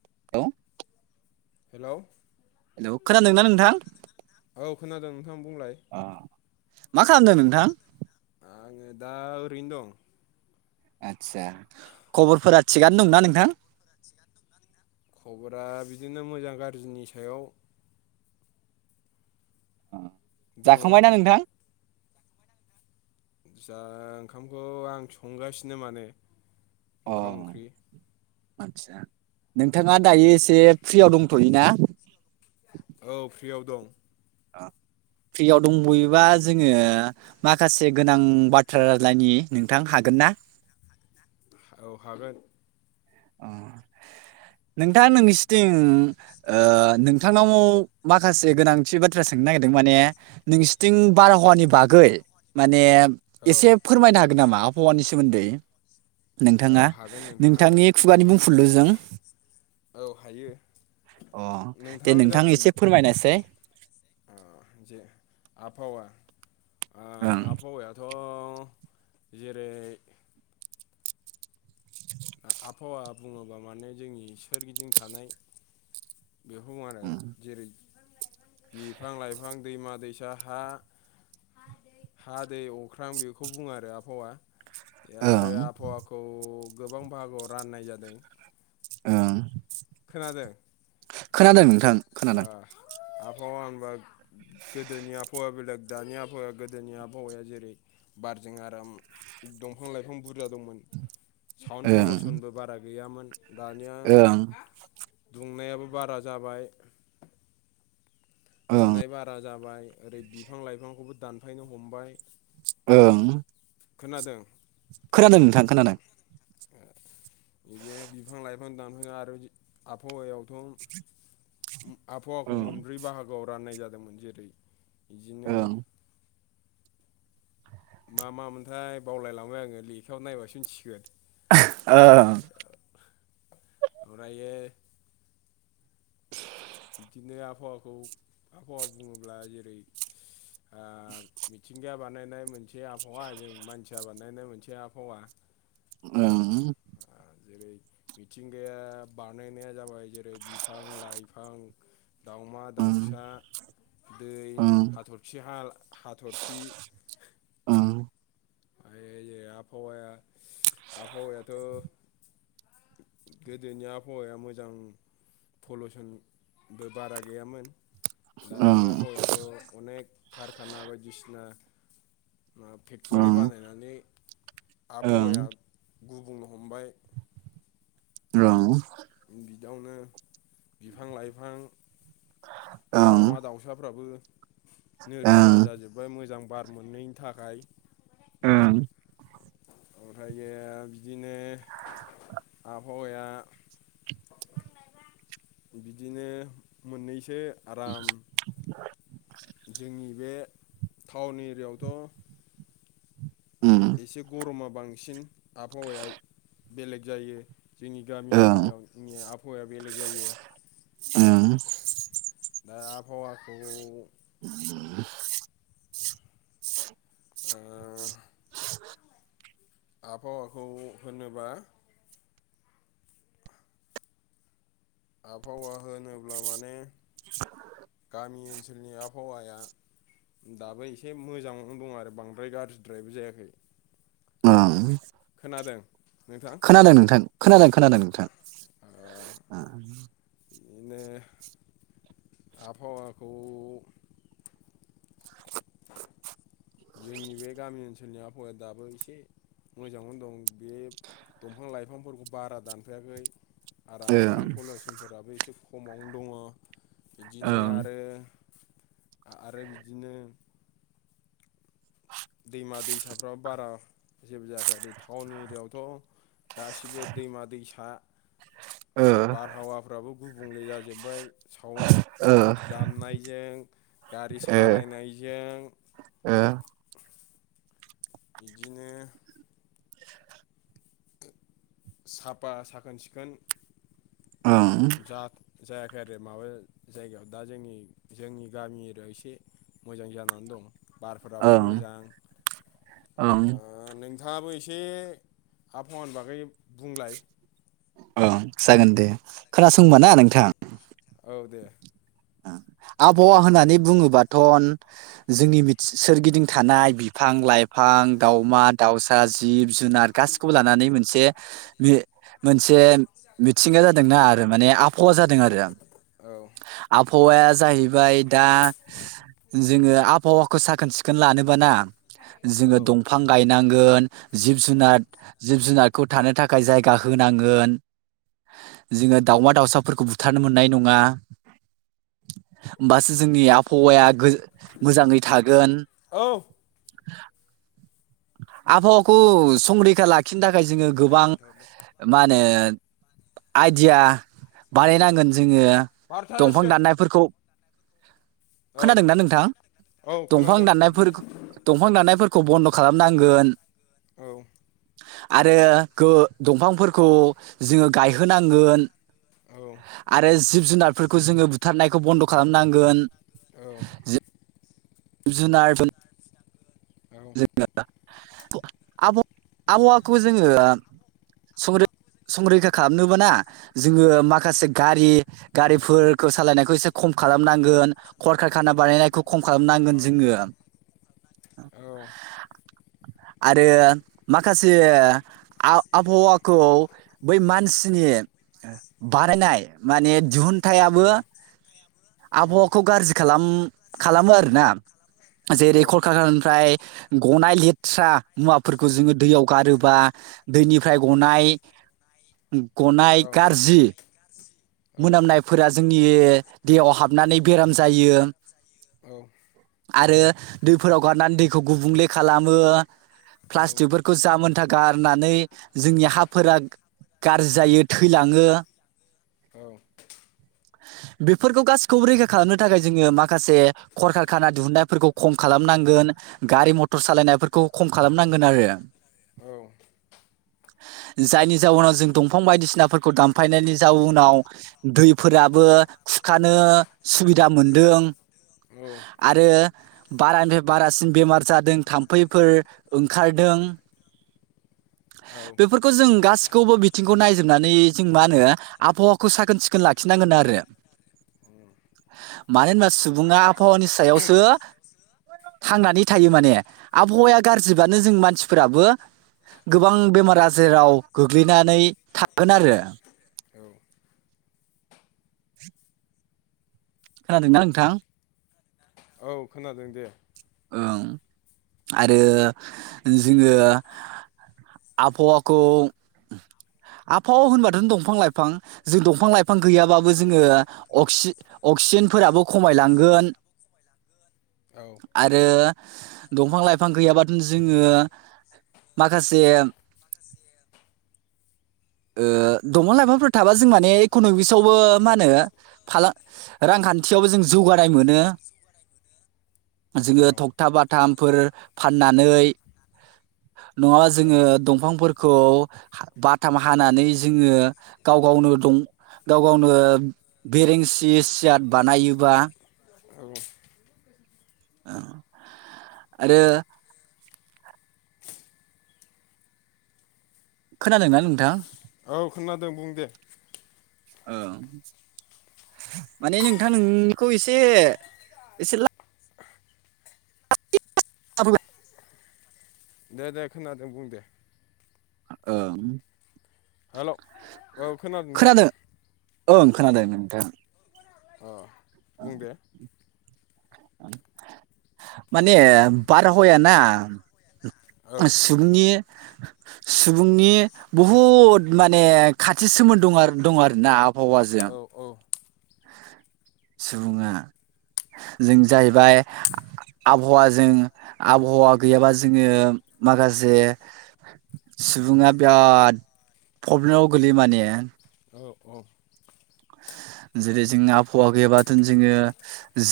[unintelligible] Hello hello ' खोनादोंना नोंथां औ खोनादों नोंथां बुंलाय आ मा खालामदों नोंथां आंङो दा ओरैनो दं आतसा खबरफोरा थिगानो दंना नोंथां खबरा बिदिनो मोजां गाज्रिनि सायाव दङ जाखांबायना नोंथां जा ओंखामखौ आं संगासिनो माने अ ओंखाम ओंख्रि आदसा नोंथाङा दायो एसे फ्रियाव दंथ'यो ना औ फ्रियाव दं आ फ्रियाव दंबयोबा जोङो माखासे गोनां बाथ्रा रायज्लायनि नोंथां हागोन ना औ हागोन अ नोंथाङा नोंसिथिं ओ नोंथांनाव माखासे गोनांथि बाथ्रा सोंनो नागिरदों माने नोंसिथिं बारहावानि बागै माने औ एसे फोरमायनो हागोन नामा आबहावानि सोमोन्दै औ नोंथाङा हागोन नोंथां नोंथांनि हागोन खुगानि बुंफुरलुजों औ हायो अ दे नोंथां एसे फोरमायनाय साय अ जे आबहावा ओं आबहावायाथ' जेरै आबहावा बुङोबा माने जोंनि सोरगिदिं थानाय बेखौ आरो जेरै बिफां लाइफां दैमा दैसा हा हा दै अख्रां बेखौ बुङो आरो आबहावा आरो ओं आबहावाखौ गोबां बाहागोआव राननाय जादों ओं खोनादों खोनादों नोंथां ओ खोनादों आबहावा होनबा गोदोनि आबहावा बेलेग दानि आबहावाया बेलेग गोदोनि आबहावाया जेरै बारजों आराम दंफां लाइफां ब बुरजा दंमोन साउन्ड ओं पलुसनबो बारा गैयामोन दानिया ओं दुंनायाबो बारा जाबाय। ओं दुंनाय बारा जाबाय ओरै बिफां लाइफांखौबो दानफायनो हमबाय औ खोनादों खोनादों नोंथां खोनादों बिदिनो बिफां लाइफां दानफ आरो आबहावायावथ' आबहावाखौ ओं मोनब्रै बाहागोआव राननाय जादोंमोन जेरै बिदिनो ओं मा मामोनथाय बावलायलांबाय आङो लेखायाव नायबासो मिथिसिगोन ओ ओमफ्रायो [inaudible] बिदिनो आबहावाखौ आबहावा बुङोब्ला जेरै मिथिंगाया बानायनाय मोनसे आबहावा जों मानसिया बानायनाय मोनसे आबहावा ओं जेरै मिथिंगाया बानायनाया जाबाय जेरै बिफां लाइफां दाउमा दाउसा दै ओं हाथरखि हा हाथरखि ओं ओइ आबहावाया आबहावायाथ' गोदोनि आबहावाया मोजां पलुसनबो बारा गैयामोन दानि ओं आबहावायाथ' अनेक कारखाना बायदिसिना मा ओं ओं [unintelligible] औ बेयावनो बिफां लाइफां ओं ओं दावमा दाउसाफ्राबो नोरजिया ओं जाजोबबाय मोजां बार मोनैनि थाखाय ओं ओमफ्रायो बिदिनो आबहावाया बिदिनो मोननैसो आराम जोंनि बे टाउन एरियायावथ' उम एसे गरमा बांसिन आबहावाया बेलेग जायो जोंनि ओं गामियारियावनि आबहावाया बेलेग जायो ओं दा आबहावाखौ ओ आबहावाखौ होनोबा आबहावा होनोब्ला माने गामि ओनसोलनि आबहावाया दाबो एसे मोजाङावनो दं आरो बांद्राय गाज्रिद्रायबो जायाखै ओं खोनादों नोंथां खोनादों नोंथां खोनादों खोनादों नोंथां ओ बिदिनो आबहावाखौ [inaudible] जोंनि बे गामि ओनसोलनि आबहावाया दाबो एसे मोजांआवनो दं। बे दंफां लाइफांफोरखौ बारा दानफायाखै। आराम साउड ओं पलिउसनफोराबो एसे खमावनो दङ। बिदिनो ओं आरो आरो बिदिनो दैमा दैसाफ्राबो बारा जेबो जायाखै ओरै टाउन एरियाायावथ' गासिबो दैमा दैसा ओ बारहावाफ्राबो गुबुंले जाजोब्बाय। ओ साावनफोर दामनायजों, गारि ओ सालायनायजों ओ बिदिनो- साफा साखोन सिखोन ओम जा जायाखै आरो माबा जायगायाव दा जोंनि जोंनि गामि एरियाव एसे मोजां जानानै दं। बारफोराबो ओं मोजां। ओं ओ नों नोंथाङाबो एसे आबहावानि बागै बुंलाय। औ जागोन दे। खोनासं ओमबा ना नोंथां। औ दे ओं आबहावा होननानै बुङोबाथ'न जोंनि बि सोरगिदिं थानाय बिफां लाइफां आं दाउमा दाउसा, जिब जुनार, गासिखौबो लानानै मोनसे बे मोनसे मिथिंगा जादोंना आरो माने आबहावा जादों औ आरो औ आबहावाया जाहैबाय दा जोङो आबहावाखौ साखोन सिखोन लानोबा ना औ जोङो दंफां गायनांगोन, जिब औ जुनाद, जिब जुनाद खौ थानो थाखाय जायगा होनांगोन। जोङो दावमा दाउसाफोरखौ बुथारनो मोननाय नङा। होमबासो जोंनि आबहावाया गो मोजाङै थागोन। औ आबहावाखौ संरैखा लाखिनो थाखाय जोङो टाइम गोबां खिन्थाहरलाय मा होनो आइडिया बानायनांगोन जोङो। बार'था दंफां जासिगोन दाननायफोरखौ औ खोनादोंना नोंथां? औ दंफां खोनादों दाननायफोरख दंफां दाननायफोर खौ बन्द' खालामनांगोन। औ आरो गो दंफांफोरखौ जोङो गायहोनांगोन। औ आरो जिब जुनारफोरखौ जोङो बुथारनायखौ बन्द' खालामनांगोन। औ जुनारबोन औ गो‌ ना आब आबहावाखौ जोङो संरै संरैखा खालामनोबाना जोङो माखासे गारि गारिफोरखौ सालायनायखौ एसे खम खालामनांगोन, खरखारखाना बानायनायखौ खम खालामनांगोन औ जोङो। औ उम औ आरो माखासे आब-आबहावाखौ बै मानसिनि बारायनाय माने दिहुन थायाबो आबहावाखौ गाज्रि खालाम मो आरोना। जेरै -कलखारखानिफ्राय गनाय लेथ्रा मुवाफोरखौ जोङो दैयाव गारोबा, दैनिफ्राय गनाय गनाय गारजि मोनामनायफोरा जोंनि दैेयाव हाबनानै बेराम जायो। औ आरो दैफोराव गारनानै दैखौ गुबुंले खालामो। प्लास्टिकफोरखौ जाहामोनथा गारनानै जोंनि हाफोरा गाज्रि जायो थैलाङो। बेफोरखौ गासिखौबो रैखा खालामनो थाखाय जोङो माखासे खरखार खाना दिहुनन्नायफोरखौ खम खालामनांगोन। गारि मथर सालायनायफोरखौ खम खालामनांगोन आरो। औ जायनि जाउनाव जों दंफां बायदिसिनाफोरखौ दानफायनायनि जाउ नाव दैफोराबो खुरखानो सुबिदा मोनदों। औ आरो बारानिफ्राय बारासिन बेमार जादों थाम्फैफोर ओंखारदों। औ [unintelligible] बेफोरखौ जों गासिखौबो बिथिंखौ नायजोबनानै जों मा होनो आबहावाखौ साखोन सिखोन लाखिनांगोन आरो। मानो होनबा सुबुङा आबहावानि सायावसो थांनानै थायो माने आबहावाया गाज्रिबानो जों मानसिफोराबो गोबां बेमार आजाराव गोग्लैनानै थागोन आरो। औ। खोनादों ना नोंथां। औ खोनादों दे। ओं आरो जोङो आबहावाखौ आबहावा होनबाथ' दंफां लाइफां जों दंफां लाइफां गैयाबाबो जोङो अख्सि अ क्सिजेनफोराबो खमायलांगोन। औ। आरो दंफां लाइफां गैयाबाथ जोङो माखासे ओ दफां लाइफांफोर थाबा जों माने इकनमिक्सआवबो मा होनो फालां रां खान्थियावबो जों जौगानाय मोनो। जोङो औ थखथा बाथामफोर फाननानै नङाबा औ जोङो दंफांफोरखौ बाथाम हानानै जोङो गाव गावनो दं गाव गावनो बेरेंसि सियाट बानायोबा औ ओं आरो खोनादोंना नोंथां? औ खोनादों बुं दे। ओं। माने नोंथां नोंनिखौ एसे एसे ला [unintelligible] दे दे खोनादों बुं दे। ओं। हेल' औ खोनादोंदा। खोनादों ओं खोनादों नोंथां। ओ बुं दे। माने बारहाया ना औ सुबुंनि सुबुंनि बुहुद माने खाथि सोमोन्द दं आरो दं आरो ना। आफ हावाजों। औ औ सुबुङा जों जाहैबाय आबहावाजों आबहावा गैयाबा जोङो माखासे सुबुङा बिराद प्रब्लेमाव गोलैयो माने। औ औ। [unintelligible] जेरै जों आबहावा गैयाबाथ' जोङो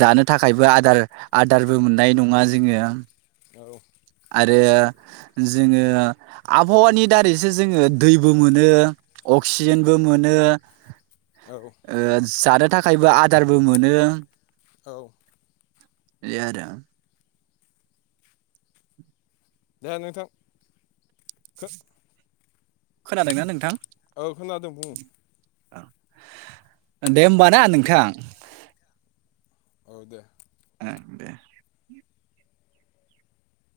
जानो थाखायबो आदार आदारबो मोननाय न ङा जोङो। औ। आरो जोङो आबहावानि दारैसो जोङो दैबो मोनो। अक्सिजेनबो मोनो। औ ओ जानो थाखायबो आदारबो मोनो। औ। इदिआरो। दे नोंथां खो खोनादोंना नोंथां? औ खोनादों बुं। ओं दे होमबा ना नोंथां। औ दे। ओं दे।